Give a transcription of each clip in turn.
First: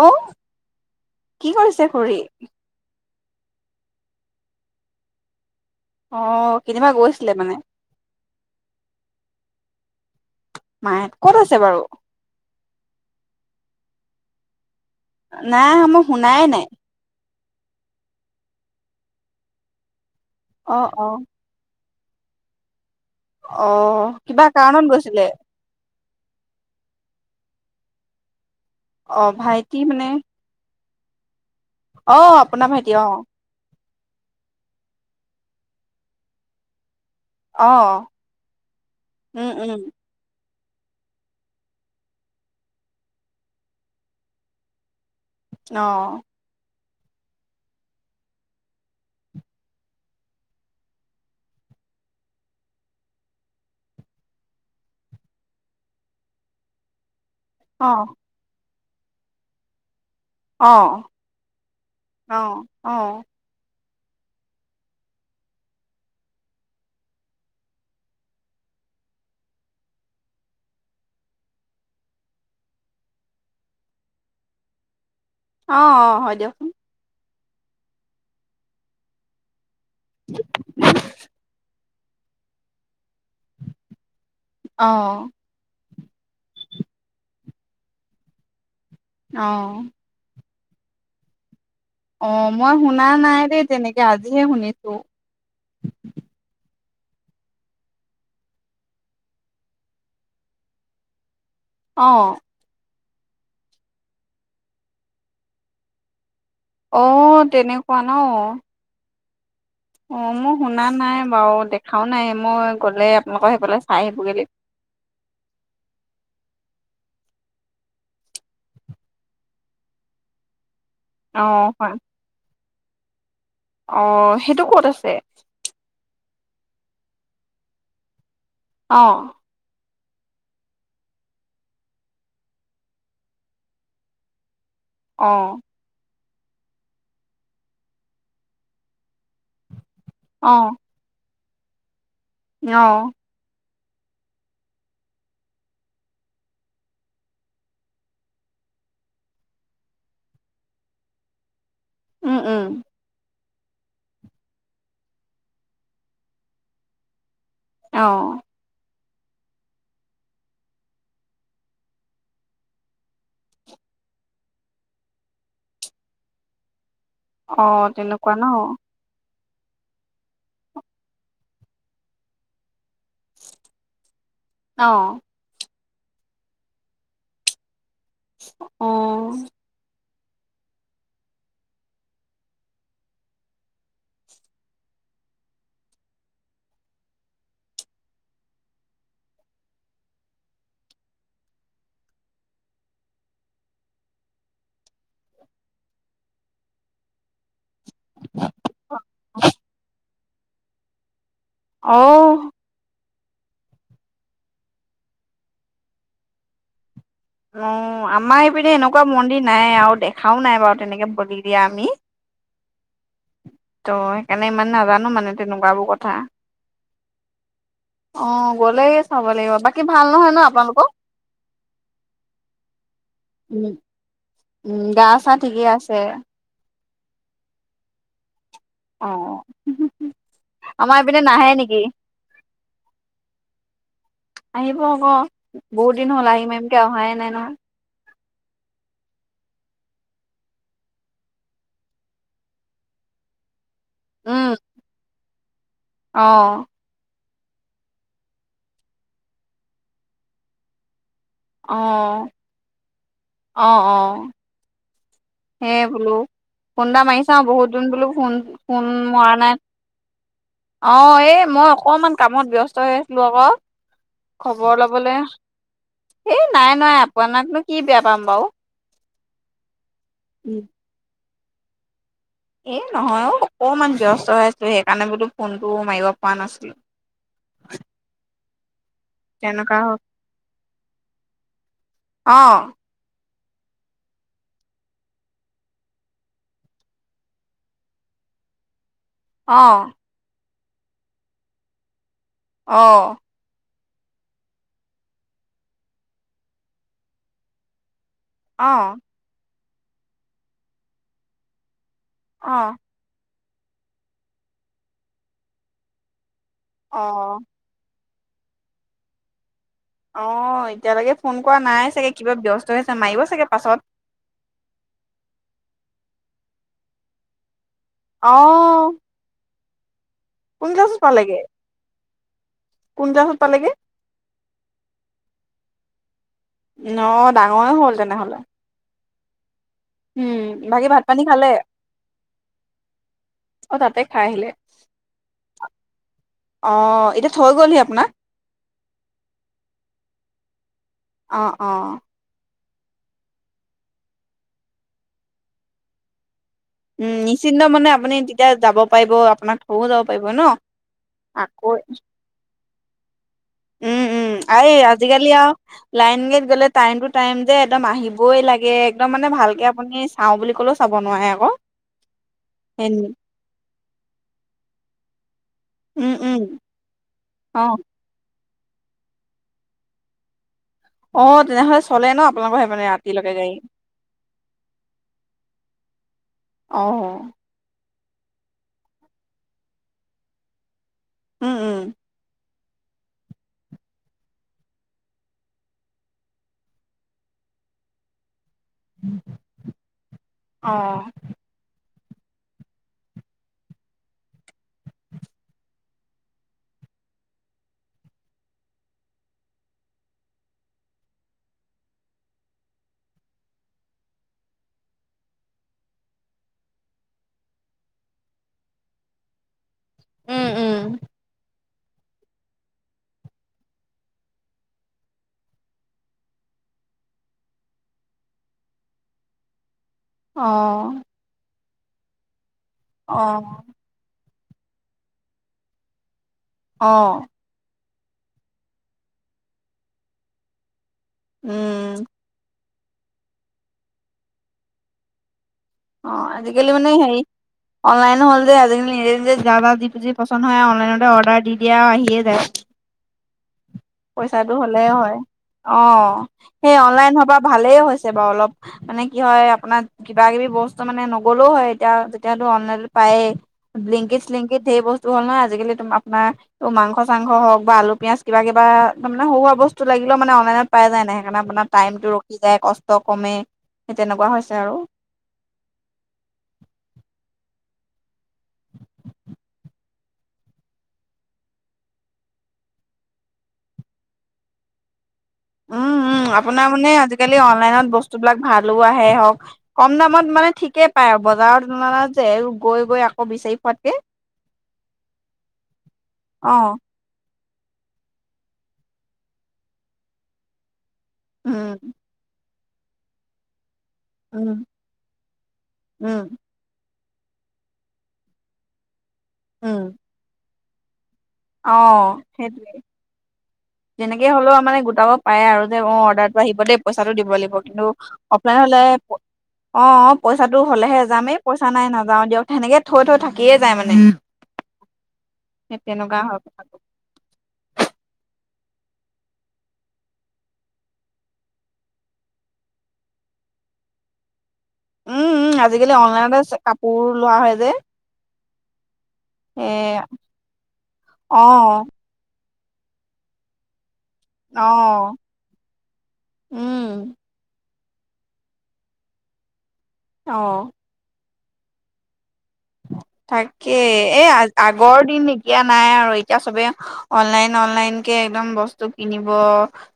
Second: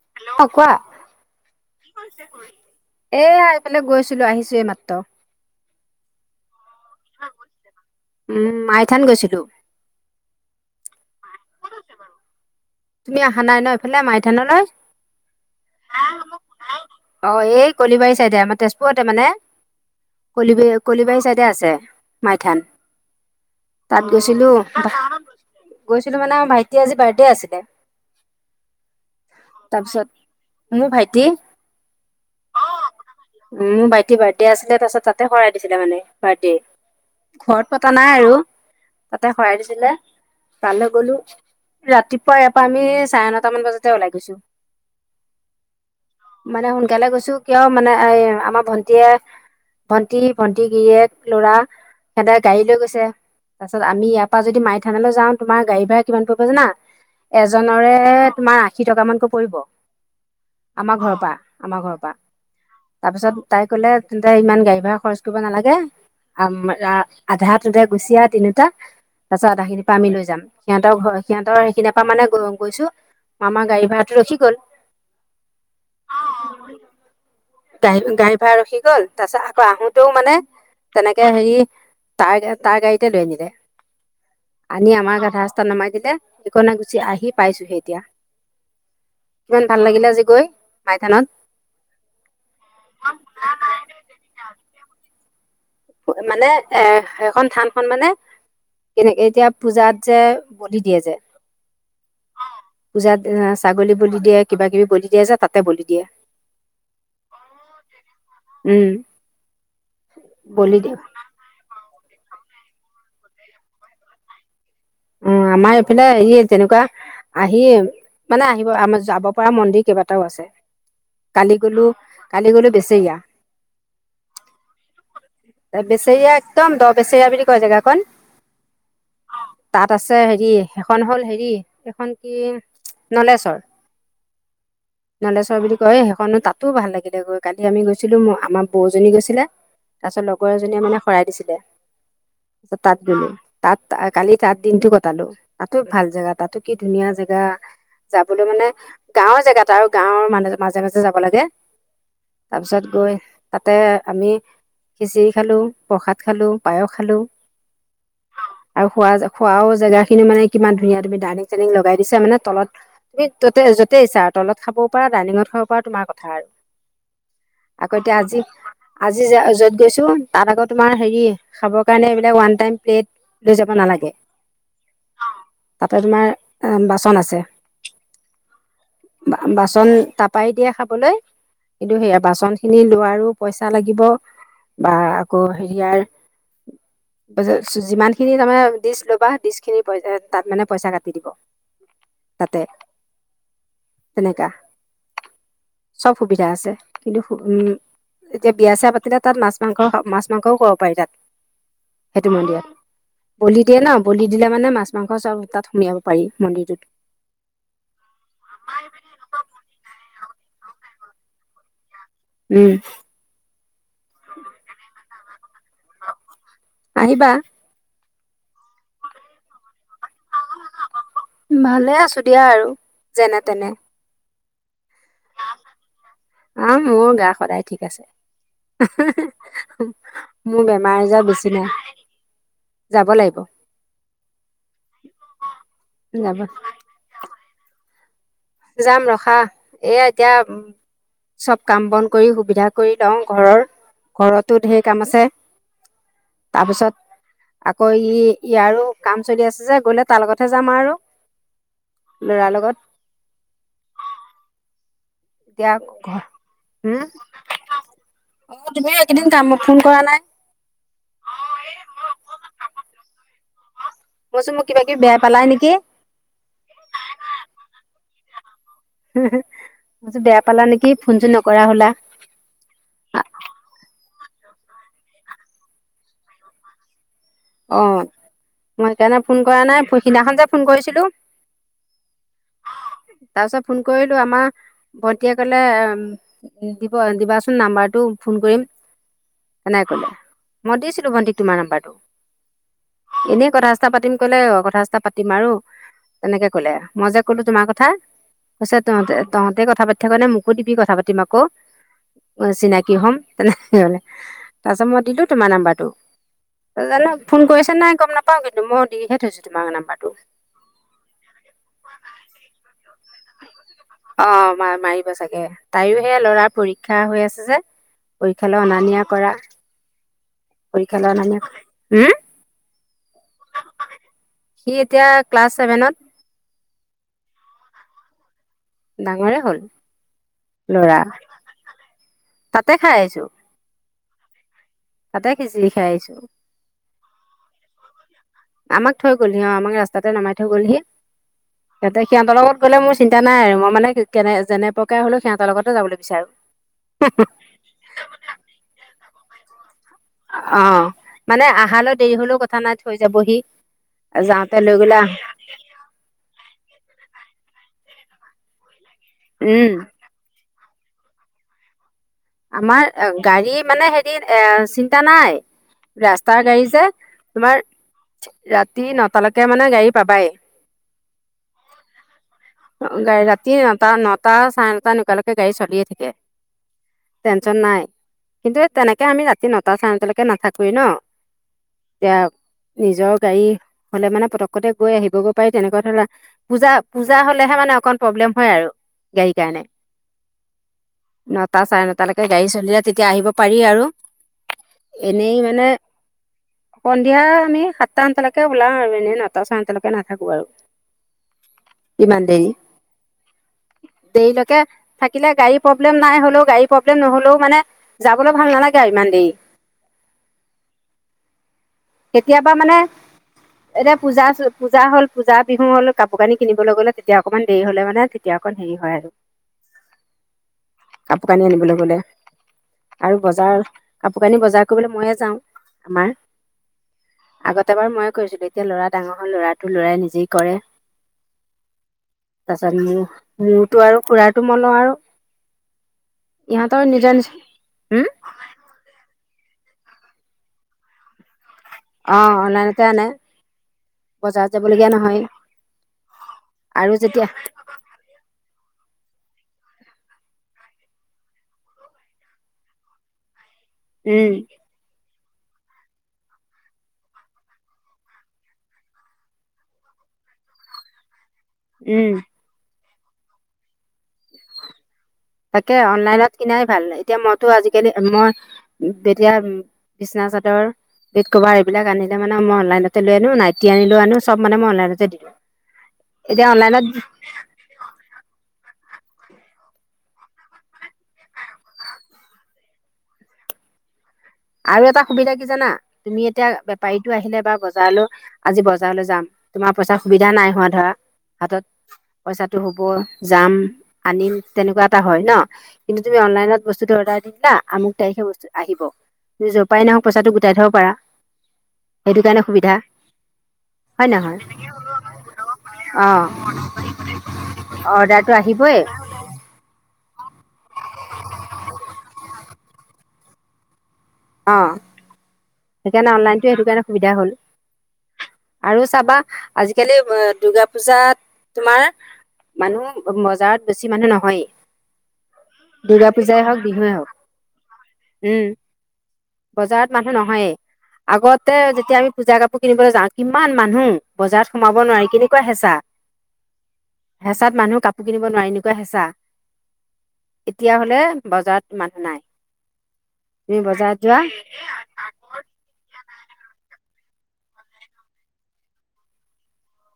অ, কি কৰিছে খুৰী? এয়া, এইফালে গৈছিলো আহিছো এই মাত্ৰ। অ, কেনিবা গৈছিলে মানে? উম, মাইথান গৈছিলো। মা [unintelligible] ক'ত আছে বাৰু? তুমি অহা নাই ন এইফালে মাইথানলৈ? নাই অহা, মই শুনাই নাই। অ', এই কলিবাৰী চাইডে, আমাৰ তেজপুৰতে মানে, কলিবা- অ' অ' কলিবাৰী চাইডে চাইডে আছে মাইথান। তাত অ', কিবা গৈছিলো কাৰণত গৈছিলে? গৈছিলো মানে আমাৰ ভাইটিৰ আজি বাৰ্থডে আছিলে। অ', ভাইটি তাৰপিছত মানে মোৰ ভাইটি অ', আপোনা ভাইটি অ'। উম, মোৰ ভাইটি বাৰ্থডে আছিলে তাৰপাছত তাতে শৰাই দিছিলে মানে বাৰ্থডে। ঘৰত পতা অ' নাই আৰু তাতে উম শৰাই উম দিছিলে। তালে গলো ৰাতিপুৱাই এপ পা আমি চাৰে নটা মান বজাতে ওলাই গৈছো। অ'। মানে সোনকালে গৈছো কিয় মানে এ, এ আমাৰ ভন্টিয়ে ভন্টি, ভন্টি গিৰিয়েক, ল'ৰা সেহেতে গাড়ী লৈ গৈছে। তাৰ পাছত আমি ইয়াৰ পৰা যদি মাই থানালৈ যাওঁ তোমাৰ গাড়ী ভাৰা কিমান পৰিব জানা? এজৰে অ' তোমাৰ আশী টকা মানকৈ পৰিব। আমাৰ অ' ঘৰৰ পৰা, আমাৰ ঘৰৰ পৰা অ' অ' তাৰপিছত তাই ক'লে তেন্তে ইমান গাড়ী ভাড়া খৰচ কৰিব নালাগে আম-লা- আধাটোতে গুচি আহ তিনিটা তাৰপাছত আধাখিনি পা আমি লৈ যাম, সিহঁতৰ ঘৰ-সিহঁতৰ সেখি পা মানে গৈ-গৈছো, আমা গাড়ী ভাড়াটো ৰখি গ'ল। অ, হয় দিয়ক। [unintelligible] গাড়ী ভাড়া ৰখি গ'ল তাৰ পিছত আকৌ আহোতেও মানে তেনেকে হেৰি তাৰ গে তাৰ গাড়ীতে লৈ আনিলে, আনি আমাৰ অ' আধা ৰাস্তাত নামাই দিলে সিকনে গুচি আহি পাইছোহে এতিয়া, কিমান ভাল অ' লাগিলে আজি গৈ আইথানত। অ মই শুনা নাই দেই তেনেকে আজিহে শুনিছোঁ। শু মানে এ সেইখন থানখন মানে কেনেকে এতিয়া পূজাত যে বলি দিয়ে যে। অ। পূজাত এ ছাগলী বলি দিয়ে, কিবা কিবি বলি দিয়ে যে তাতে বলি দিয়ে। অ তেনেকুৱা ন। উম অঁ মোৰ বলি শুনা দিয়ে নাই বাৰু দেখাও নাই, মই গ'লে আপোনালোকৰ সেইফালে চাই আহিবগৈ? উম আমাৰ এইফালে ই যেনেকুৱা আহিম মানে আহিব আমাৰ যাব পৰা মন্দিৰ কেইবাটাও আছে। অ', কালি গলো, হয় কালি গলো বেচিগা। অ সেইটো ক'ত আছে? এ বেচেৰীয়া একদম দ বেচেৰীয়া বুলি কয় জেগাখন। অঁ। তাত আছে হেৰি সেইখন হ'ল হেৰি এইখন কি নলেশ্বৰ। [inaudible] অ', নন্দেশ্বৰ বুলি কয় সেইখন তাতো ভাল লাগিলে গৈ, কালি আমি গৈছিলো আমাৰ বৌজনী গৈছিলে তাৰ পিছত লগৰ অ', এজনীয়ে মানে শৰাই দিছিলে ত তাত অ', গলো, তাত তা কালি তাত দিনটো কটালো তাতো ভাল জেগা তাতো কি ধুনীয়া জেগা যাবলৈ মানে গাঁৱৰ জেগাত আৰু গাঁৱৰ মানে মাজে - মাজে যাব লাগে। উম, উম, তাৰপিছত গৈ তাতে আমি খিচিৰি খালো, প্ৰসাদ খালো, পায়স খালো। অ। আৰু খোৱা যে খোৱাও জেগাখিনি মানে কিমান ধুনীয়া, তুমি ডাইনিং - চাইনিং লগাই দিছা মানে তলত তুমি ত'তে য'তেই ইচ্ছা আৰু তলত খাব পৰা, ডাইনিঙত খাব পৰা তোমাৰ কথা আৰু। অ', আকৌ এতিয়া তেনেকুৱা আজি ন আজি যা য'ত গৈছো তাত আকৌ তোমাৰ হেৰি খাবৰ কাৰণে এইবিলাক ওৱান টাইম প্লেট লৈ যাব নালাগে। অ। তাতে তোমাৰ এ বাচন আছে অ', বা বাচ তন তাপাই দিয়ে খাবলৈ কিন্তু সেয়া বাচনখিনি লোৱাৰো পইচা লাগিব। বা আকৌ হেৰিয়াৰ [unintelligible] যিমানখিনি তাৰমানে দিছিলো বা দিছখিনি পইচা তাত মানে পইচা কাটি দিব তাতে। তেনেকা, চব সুবিধা আছে কিন্তু হো উম এতিয়া বিয়া-চিয়া পাতিলে তাত মাছ - মাংস হ মাছ - মাংসও খুৱাব পাৰি তাত। সেইটো অ', মন্দিৰত, বলি দিয়ে ন বলি দিলে মানে মাছ - মাংস চব তাত সোমিয়াব পাৰি মন্দিৰটোত। অঁ আমাৰ ইপিনে এনেকুৱা মন্দিৰ নাই আৰু দেখাও নাই বাৰু তেনেকে বলি দিয়া আমি। উম। ত সেইকাৰণে ইমান নাজানো মানে তেনেকুৱাবোৰ কথা। আহিবা অ গ'লেই চাব লাগিব, বাকী ভাল নহয় ন আপোনালোকৰ? ভালে আছো দিয়া আৰু যেনে উম, তেনে। উম, গা চা ঠিকে আছে? অহ মোৰ গা সদায় ঠিক আছে। অ'। মোৰ আমাৰ বেমাৰ এইপিনে আজাৰ নাহে বেছি নেকি? নাই, যাব লাগিব। আহিব আকৌ বহুত দিন হ'ল যাব আহিম আহিমকে অহাই নাই নহয়। যাম ৰখা এয়া এতিয়া চব কাম বন কৰি সুবিধা কৰি লওঁ ঘৰৰ, উম, ঘৰতো ধে কাম আছে। অ', তাৰপিছত আকৌ ই ইয়াৰো আৰু কাম চলি আছে যে গ'লে তাৰ লগতহে যাম আৰু। অ'। [unintelligible] লগত। অ', অ'। এতিয়া হেই বোলো ঘৰ ফোন উম এটা মাৰিছাও বহুত দিন বোলো ফোন অ ফোন তুমি এইকেইদিন মৰা কাম নাই। ফোন কৰা নাই অ', এই মই অকণমান কামত ব্যস্ত হৈ আছিলো আকৌ। মই কৈছো মোক খবৰ কিবা কিবি ল'বলৈ বেয়া পালাই নেকি এ নাই নাই আপোনাকনো কি বেয়া পাম বাৰু। মই ভাবিছো বেয়া পালা নেকি ফোন চোন নকৰা হ'লা। এ নহয় অ' অকণমান ব্যস্ত হৈ আছিলো সেইকাৰণে বোলো ফোনটো মাৰিব পৰা নাছিলো। অ'। মই সেইকাৰণে ফোন কৰা তেনেকুৱা নাই হ'ল সিদিনাখন যে ফোন কৰিছিলো। অ', তাৰপিছত ফোন কৰিলো আমাৰ ভন্টীয়ে ক'লে উম দিব দিবাচোন নাম্বাৰটো ফোন কৰিম। হেনেকে অ', ক'লে মই দিছিলো ভন্টিক তোমাৰ নাম্বাৰটো। অ'। এনেই কথা চথা পাতিম ক'লে অ' কথা চথা পাতিম আৰু। তেনেকে ক'লে মই যে ক'লো তোমাৰ কথা। কৈছে অ', তহঁতে তহঁতে কথা পাতি থকা নে মোকো দিবি কথা পাতিম আকৌ অ', চিনাকি হম। তেনেকে ক'লে তাৰপিছত মই দিলো তোমাৰ নাম্বাৰটো। তাৰপিছত জানো অ'। কৰিছেনে নাই গম নাপাওঁ কিন্তু মই দিহে থৈছো তোমাৰ নাম্বাৰটো। অ'। এতিয়ালৈকে ফোন কৰা নাই চাগে কিবা ব্যস্ত হৈ আছে মাৰিব চাগে পাছত। অ', মা-মাৰিব চাগে তাইৰো সেই ল'ৰাৰ পৰীক্ষা হৈ আছে যে। অ পৰীক্ষালৈ অনা নিয়া কৰা। কোন ক্লাছত পৰীক্ষালৈ অনা পালেগে? নিয়া কৰা, হম? কোন ক্লাছত পালেগে? সি এতিয়া ক্লাছ ছেভেনত। অ', ডাঙৰে হ'ল তেনেহ'লে। ডাঙৰে হ'ল উম, বাকী ল'ৰা, ভাত পানী খালে? তাতে খাই আহিছো। অ', তাতে খাই আহিলে। তাতে খিচিৰি খাই আহিছো অ' এতিয়া থৈ গ'লহি আপোনাক? আমাক থৈ গ'লহি অ' আমাক ৰাস্তাতে নমাই থৈ গ'লহি। অ', অ'। তাতে সিহঁতৰ লগত গ'লে মোৰ চিন্তা নাই আৰু মই মানে কেনে যেনে প্ৰকাৰে হ'লেও সিহঁতৰ লগতে যাব বিচাৰো। উম, নিশ্চিন্ত মানে আপুনি তেতিয়া যাব পাৰিব আপোনাক থ'বওঁ যাব পাৰিব। ন? অ', মানে আকৌ আহালৈ দেৰি হ'লেও কথা নাই থৈ যাবহি। উম, উম, যাওঁতে এই লৈ গ'লা আজিকালি আৰু লাইন গাড়ীত গ'লে টাইম টু টাইম যে একদম আহিবই লাগে একদম মানে ভালকে উম আপুনি চাওঁ বুলি ক'লেও চাব নোৱাৰে আকৌ। আমাৰ গাড়ী মানে হেৰি এ, চিন্তা নাই। উম, উম, ৰাস্তাৰ গাড়ী যে অ'। তোমাৰ ৰাতি নটালৈকে মানে গাড়ী পাবাই। অ', তেনেহ'লে চলে ন আপোনালোকৰ সেইপিনে গাড়ী ৰাতিলৈকে ৰাতি নটা নটা চাৰে নটা এনকালৈকে গাড়ী চলিয়ে থাকে। অ'। টেনচন নাই কিন্তু তেনেকে আমি ৰাতি নটা চাৰে নটালৈকে নাথাকোৱেই ন'। উম, উম। দিয়ক। নিজৰ গাড়ী হ'লে মানে পটক্কতে গৈ আহিবগৈ পাৰি তেনেকুৱা ধৰণা পূজা পূজা হ'লেহে মানে অকণ প্ৰব্লেম হয় আৰু গাড়ীৰ কাৰণে। অ'। নটা চাৰে নটালৈকে গাড়ী চলিলে তেতিয়া আহিব পাৰি আৰু এনেই মানে সন্ধিয়া আমি সাতটা নটালৈকে ওলাও আৰু এনে নটা চাৰে নটালৈকে নাথাকোঁ আৰু। ইমান দেৰি। দেৰিলৈকে থাকিলে গাড়ীৰ প্ৰব্লেম নাই হ'লেও গাড়ী প্ৰব্লেম নহ'লেও মানে যাবলৈ ভাল নালাগে আৰু ইমান দেৰি। উম, উম। কেতিয়াবা মানে এতিয়া পূজা পূজা হ'ল পূজা, বিহু হ'ল কাপোৰ কানি কিনিবলৈ গ'লে তেতিয়া অকনমান দেৰি হ'লে মানে তেতিয়া অকণ হেৰি হয় আৰু। অ'। কাপোৰ কানি আনিবলৈ গ'লে আৰু অ', বজাৰ কাপোৰ কানি বজাৰ কৰিবলৈ ময়ে যাওঁ আমাৰ। অ'। আগতে বাৰু ময়ে কৰিছিলোঁ, এতিয়া ল'ৰা ডাঙৰ হ'ল ল'ৰাটো ল'ৰাই নিজেই কৰে। উম। তাৰপাছত মোৰ, মোৰটো আৰু খুৰাৰটো মই লওঁ আৰু। অ' আজিকালি ইহঁতৰ মানে নিজৰ হেৰি নিজ অনলাইন হ'ল যে আজিকালি নিজে নিজে যাৰ বা যি যি পচন্দ হয় অনলাইনতে অৰ্ডাৰ দি দিয়ে আৰু আহিয়ে অ' যায়। অনলাইনতে আনে। বজাৰত পইচাটো হ'লে যাবলগীয়া হয়। নহয় অ' সেই আৰু অনলাইন যেতিয়া হোৱাৰ পৰা ভালেই হৈছে বাৰু অলপ। মানে কি হয় আপোনাৰ কিবা কিবি বস্তু মানে নগলেও হয় তেতিয়া, যেতিয়াতো অনলাইন পায়েই। ব্লিংকিত উম শ্লিংকিত ধেৰ বস্তু হ'ল নহয় আজিকালি আপোনাৰ মাংস চাংস হওক বা আলু পিয়াজ কিবা বা তাৰমানে সৰু সুৰা বস্তু লাগিলে মানে অনলাইনত পাই যায় নে সেইকাৰণে আপোনাৰ উম টাইমটো সি যায় কষ্ট কমে সেই তেনেকুৱা হৈছে আৰু। তাকে অনলাইনত কিনাই ভাল। এতিয়া মইতো আজিকালি মই তেতিয়া বিছনা চাদৰ বেড কভাৰ এইবিলাক আনিলে মানে মই অনলাইনতে লৈ আনো, নাইটি আনিলেও আনো চব মানে মই অনলাইনতে দি দিওঁ। উম, উম, এতিয়া আপোনাৰ অনলাইনত মানে আজিকালি অনলাইনত বস্তুবিলাক ভালো আহে হওক কম দামত মানে ঠিকেই পায় আৰু, বজাৰৰ তুলনাত যে গৈ গৈ আকৌ বিচাৰি ফুৰাতকে। আৰু এটা সুবিধা কি জানা তুমি এতিয়া অ'। বেপাৰী টো আহিলে বা বজাৰলৈ আজি বজাৰলৈ যাম তোমাৰ পইচাৰ সুবিধা নাই হোৱা ধৰা হাতত উম, পইচাটো হ'ব যাম। আনিম উম, তেনেকুৱা এটা হয় ন' কিন্তু তুমি উম, অনলাইনত বস্তুটো অৰ্ডাৰ দিলা আমুক তাৰিখে বস্তুটো আহিব, যৰ উম, পাই নহওক পইচাটো গোটাই থ'ব পাৰা। সেইটো অ', কাৰণে সুবিধা সেইটোৱেই। হয় যেনেকে নহয় হ'লেও মানে গোটাব পাৰে আৰু যে অ', অঁ অৰ্ডাৰটো আহিব দেই পইচাটো দিব লাগিব। কিন্তু অৰ্ডাৰটো অফলাইন আহিবই হলে অ', পইচাটো হ'লেহে যাম এই পইচা নাই নাযাও দিয়ক সেনেকে থৈ থৈ থাকিয়ে যায় মানে। অ', সেই সেইকাৰণে তেনেকুৱা হয় অনলাইনটো সেইটো কথাটো। কাৰণে সুবিধা হ'ল। আৰু চাবা আজিকালি দূৰ্গা পূজাত তোমাৰ মানুহ, বজাৰত বেছি মানুহ নহয়ে। উম, উম, আজিকালি অনলাইনতে বিহুৱে কাপোৰ হওক লোৱা হয় যে। উম,। এ বজাৰত মানুহ নহয়েই আগতে অ', যেতিয়া আমি পূজা কাপোৰ কিনিবলৈ যাওঁ কিমান মানুহ। বজাৰত সোমাব নোৱাৰি অ', কেনেকুৱা হেঁচা। উম, হেঁচাত মানুহ কাপোৰ কিনিব নোৱাৰি এনেকুৱা হেঁচা, অ'। এতিয়াহলে বজাৰত ইমানো নাই। তুমি তাকে বজাৰত যোৱা এ আ আগৰ দিন এটিয়া নাই আৰু এতিয়া চবে অনলাইন অনলাইন কে একদম বস্তু কিনিব।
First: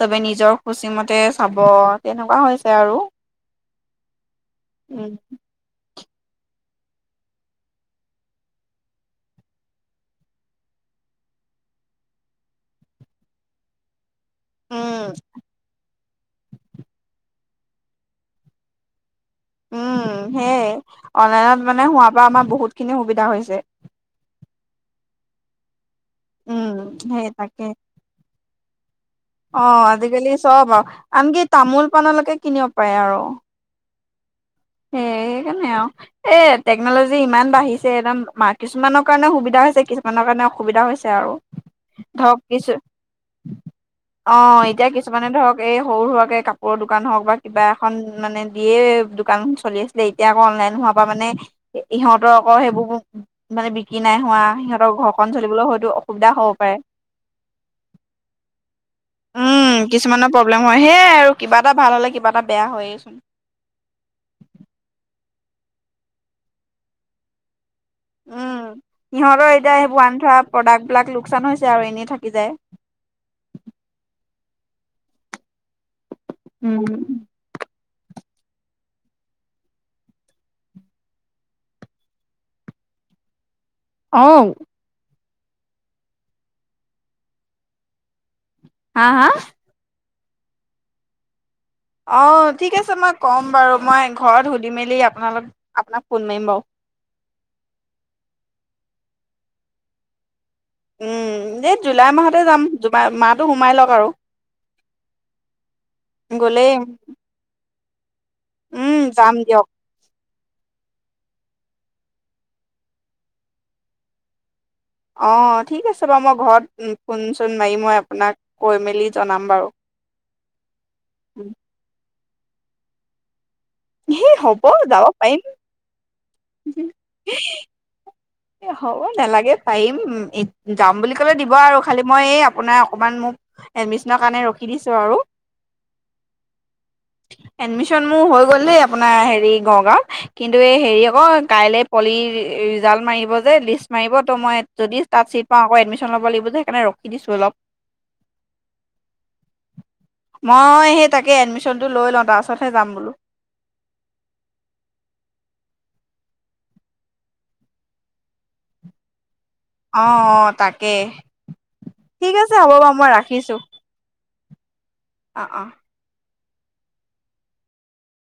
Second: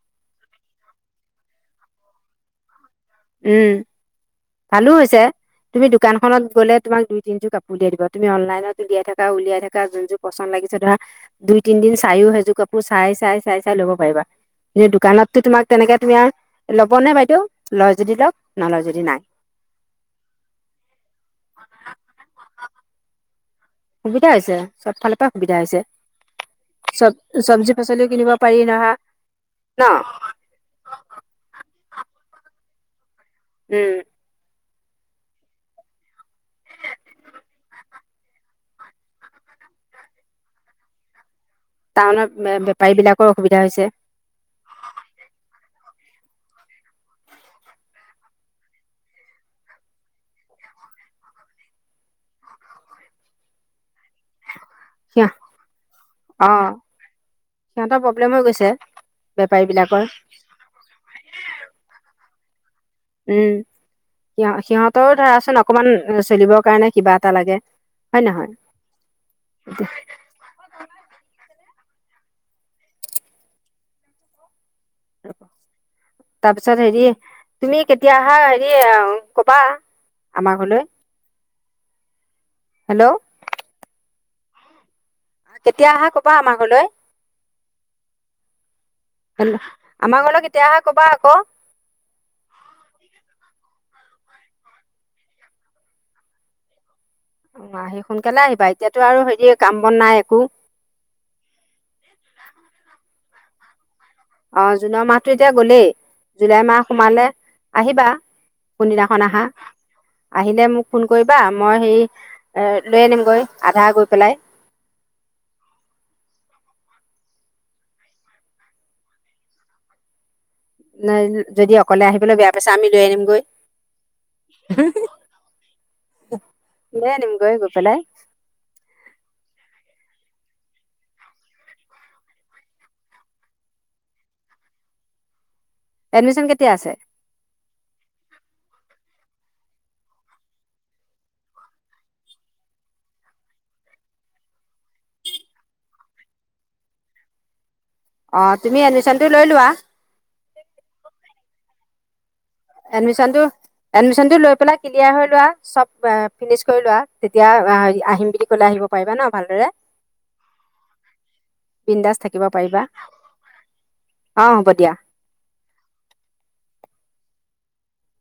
চবে নিজৰ খুচী মতে চাব তেনেকুৱা হৈছে আৰু। উম, ভালো উম হৈছে। তুমি দোকানখনত গ'লে তোমাক দুই তিনিযোৰ কাপোৰ উলিয়াই দিব তুমি অনলাইনত উলিয়াই থাকা, উলিয়াই থাকা, যোন যোৰ পচন্দ লাগিছে ধৰা দুই তিনদিন চায়ও সেইযোৰ কাপোৰ চাই চাই চাই চাই ল'ব পাৰিবা। এই উম দোকানত তো তোমাক তেনেকে তুমি আৰু ল'বনে বাইদেউ লয় যদি লওক নলয় যদি নাই। উম, সেয়ে অনলাইনত মানে হোৱাৰ পৰা আমাৰ বহুতখিনি সুবিধা হৈছে। সুবিধা হৈছে চব ফালৰ পৰা সুবিধা হৈছে উম সেই চব তাকে চব্জি পাচলিও কিনিব পাৰি ধৰা অ', আজিকালি চব আৰু আনকি তামোল পাণলৈকে কিনিব পাৰে আৰু। উম। সেইকাৰণে আৰু। এ টেকনলজি ইমান বাঢ়িছে একদম কিছুমানৰ কাৰণে সুবিধা হৈছে কিছুমানৰ কাৰণে অসুবিধা হৈছে আৰু। টাউনত ধৰক কিছু বেপাৰী বিলাকৰ অসুবিধা হৈছে। অ', এতিয়া কিছুমানে ধৰক এই সৰু সুৰাকে কাপোৰৰ দোকান হওক বা কিবা এখন মানে দিয়ে দোকান চলি আছিলে এতিয়া আকৌ অনলাইন হোৱা পৰা মানে ইহঁতৰ আকৌ সেইবোৰ মানে বিক্ৰী নাই হোৱা সিহঁতৰ সিহ ঘৰখন চলিবলৈ হয়তো অসুবিধা হ'ব অ পাৰে। সিহঁতৰ প্ৰব্লেম হৈ গৈছে বেপাৰী উম বিলাকৰ। কিছুমানৰ প্ৰব্লেম হয়, সেয়াই আৰু কিবা এটা ভাল হ'লে কিবা এটা বেয়া হয়েইচোন। উম, সিহ সিহঁতৰো ধৰাচোন অকমান চলিবৰ কাৰণে কিবা এটা লাগে। হয় নহয় উম, সিহঁতৰ এতিয়া সেইবোৰ আন থোৱা প্ৰডাক্ট বিলাক লোকচান হৈছে আৰু এনেই থাকি যায়। তাৰপিছত উম হেৰি তুমি কেতিয় আহা হেৰি কবা আমাৰ ঘৰলৈ। হেল্ল'? অ'। কেতিয়া আহা কবা আমাৰ ঘৰলৈ হা হা হেল্লো? আমাৰ ঘৰলৈ কেতিয়া আহা কবা আকৌ। অঁ', ঠিক আছে মই ক'ম বাৰু মই ঘৰত সুধি মেলি আপোনালোক আপোনাক ফোন মাৰিম বাৰু। অ', আহি সোনকালে আহিবা এতিয়াতো আৰু হেৰি কাম বন নাই একো। এই জুলাই মাহতে যাম জাই মাহটো সোমাই লওক আৰু। অ', জুনৰ মাহতটো এতিয়া গ'লেই জুলাই গ'লেই মাহ সোমালে আহিবা। কোন উম, দিনাখন যাম আহা। দিয়ক। আহিলে মোক ফোন কৰিবা মই হেৰি লৈ আনিমগৈ আধা গৈ পেলাই। অঁ ঠিক আছে বাৰু মই ঘৰত ফোন চোন মাৰি মই আপোনাক কৈ মেলি জনাম বাৰু। নাই যদি অকলে আহিবলৈ বেয়া পাইছে আমি লৈ আনিম গৈ। সেই হ'ব যাব পাৰিম লৈ আনিমগৈ গৈ পেলাই। হ'ব নালাগে পাৰিম যাম বুলি ক'লে দিব আৰু খালি মই এই আপোনাৰ অকণমান মোক এডমিশনৰ কাৰণে ৰখি দিছোঁ আৰু এডমিশচন কেতিয়া আছে? এডমিশ্যন মোৰ হৈ গ'ল দেই আপোনাৰ হেৰি নগাঁৱত কিন্তু এই হেৰি আকৌ কাইলৈ পলি ৰিজাল্ট মাৰিব যে লিষ্ট মাৰিব ত মই যদি তাত চিট পাওঁ আকৌ এডমিচন ল'ব লাগিব যে সেইণে ৰখি দিছোঁ অলপ। অ তুমি এডমিশ্যন টো লৈ লোৱা। মই সেই তাকে এডমিশনটো লৈ লওঁ। তাৰপাছত এডমিচনটো এডমিচনটো লৈ পেলাই ক্লিয়াৰ হৈ লোৱা চব ফিনিচ কৰি লোৱা তেতিয়া আহিম বুলি ক'লে আ পাৰিবা ন ভালদৰে। অ', অ', তাকেই বিন্দাছ ঠিক থাকিব আছে হ'ব পাৰিবা বাৰু মই ৰাখিছো। অ', হ'ব দিয়া। অ', অ'।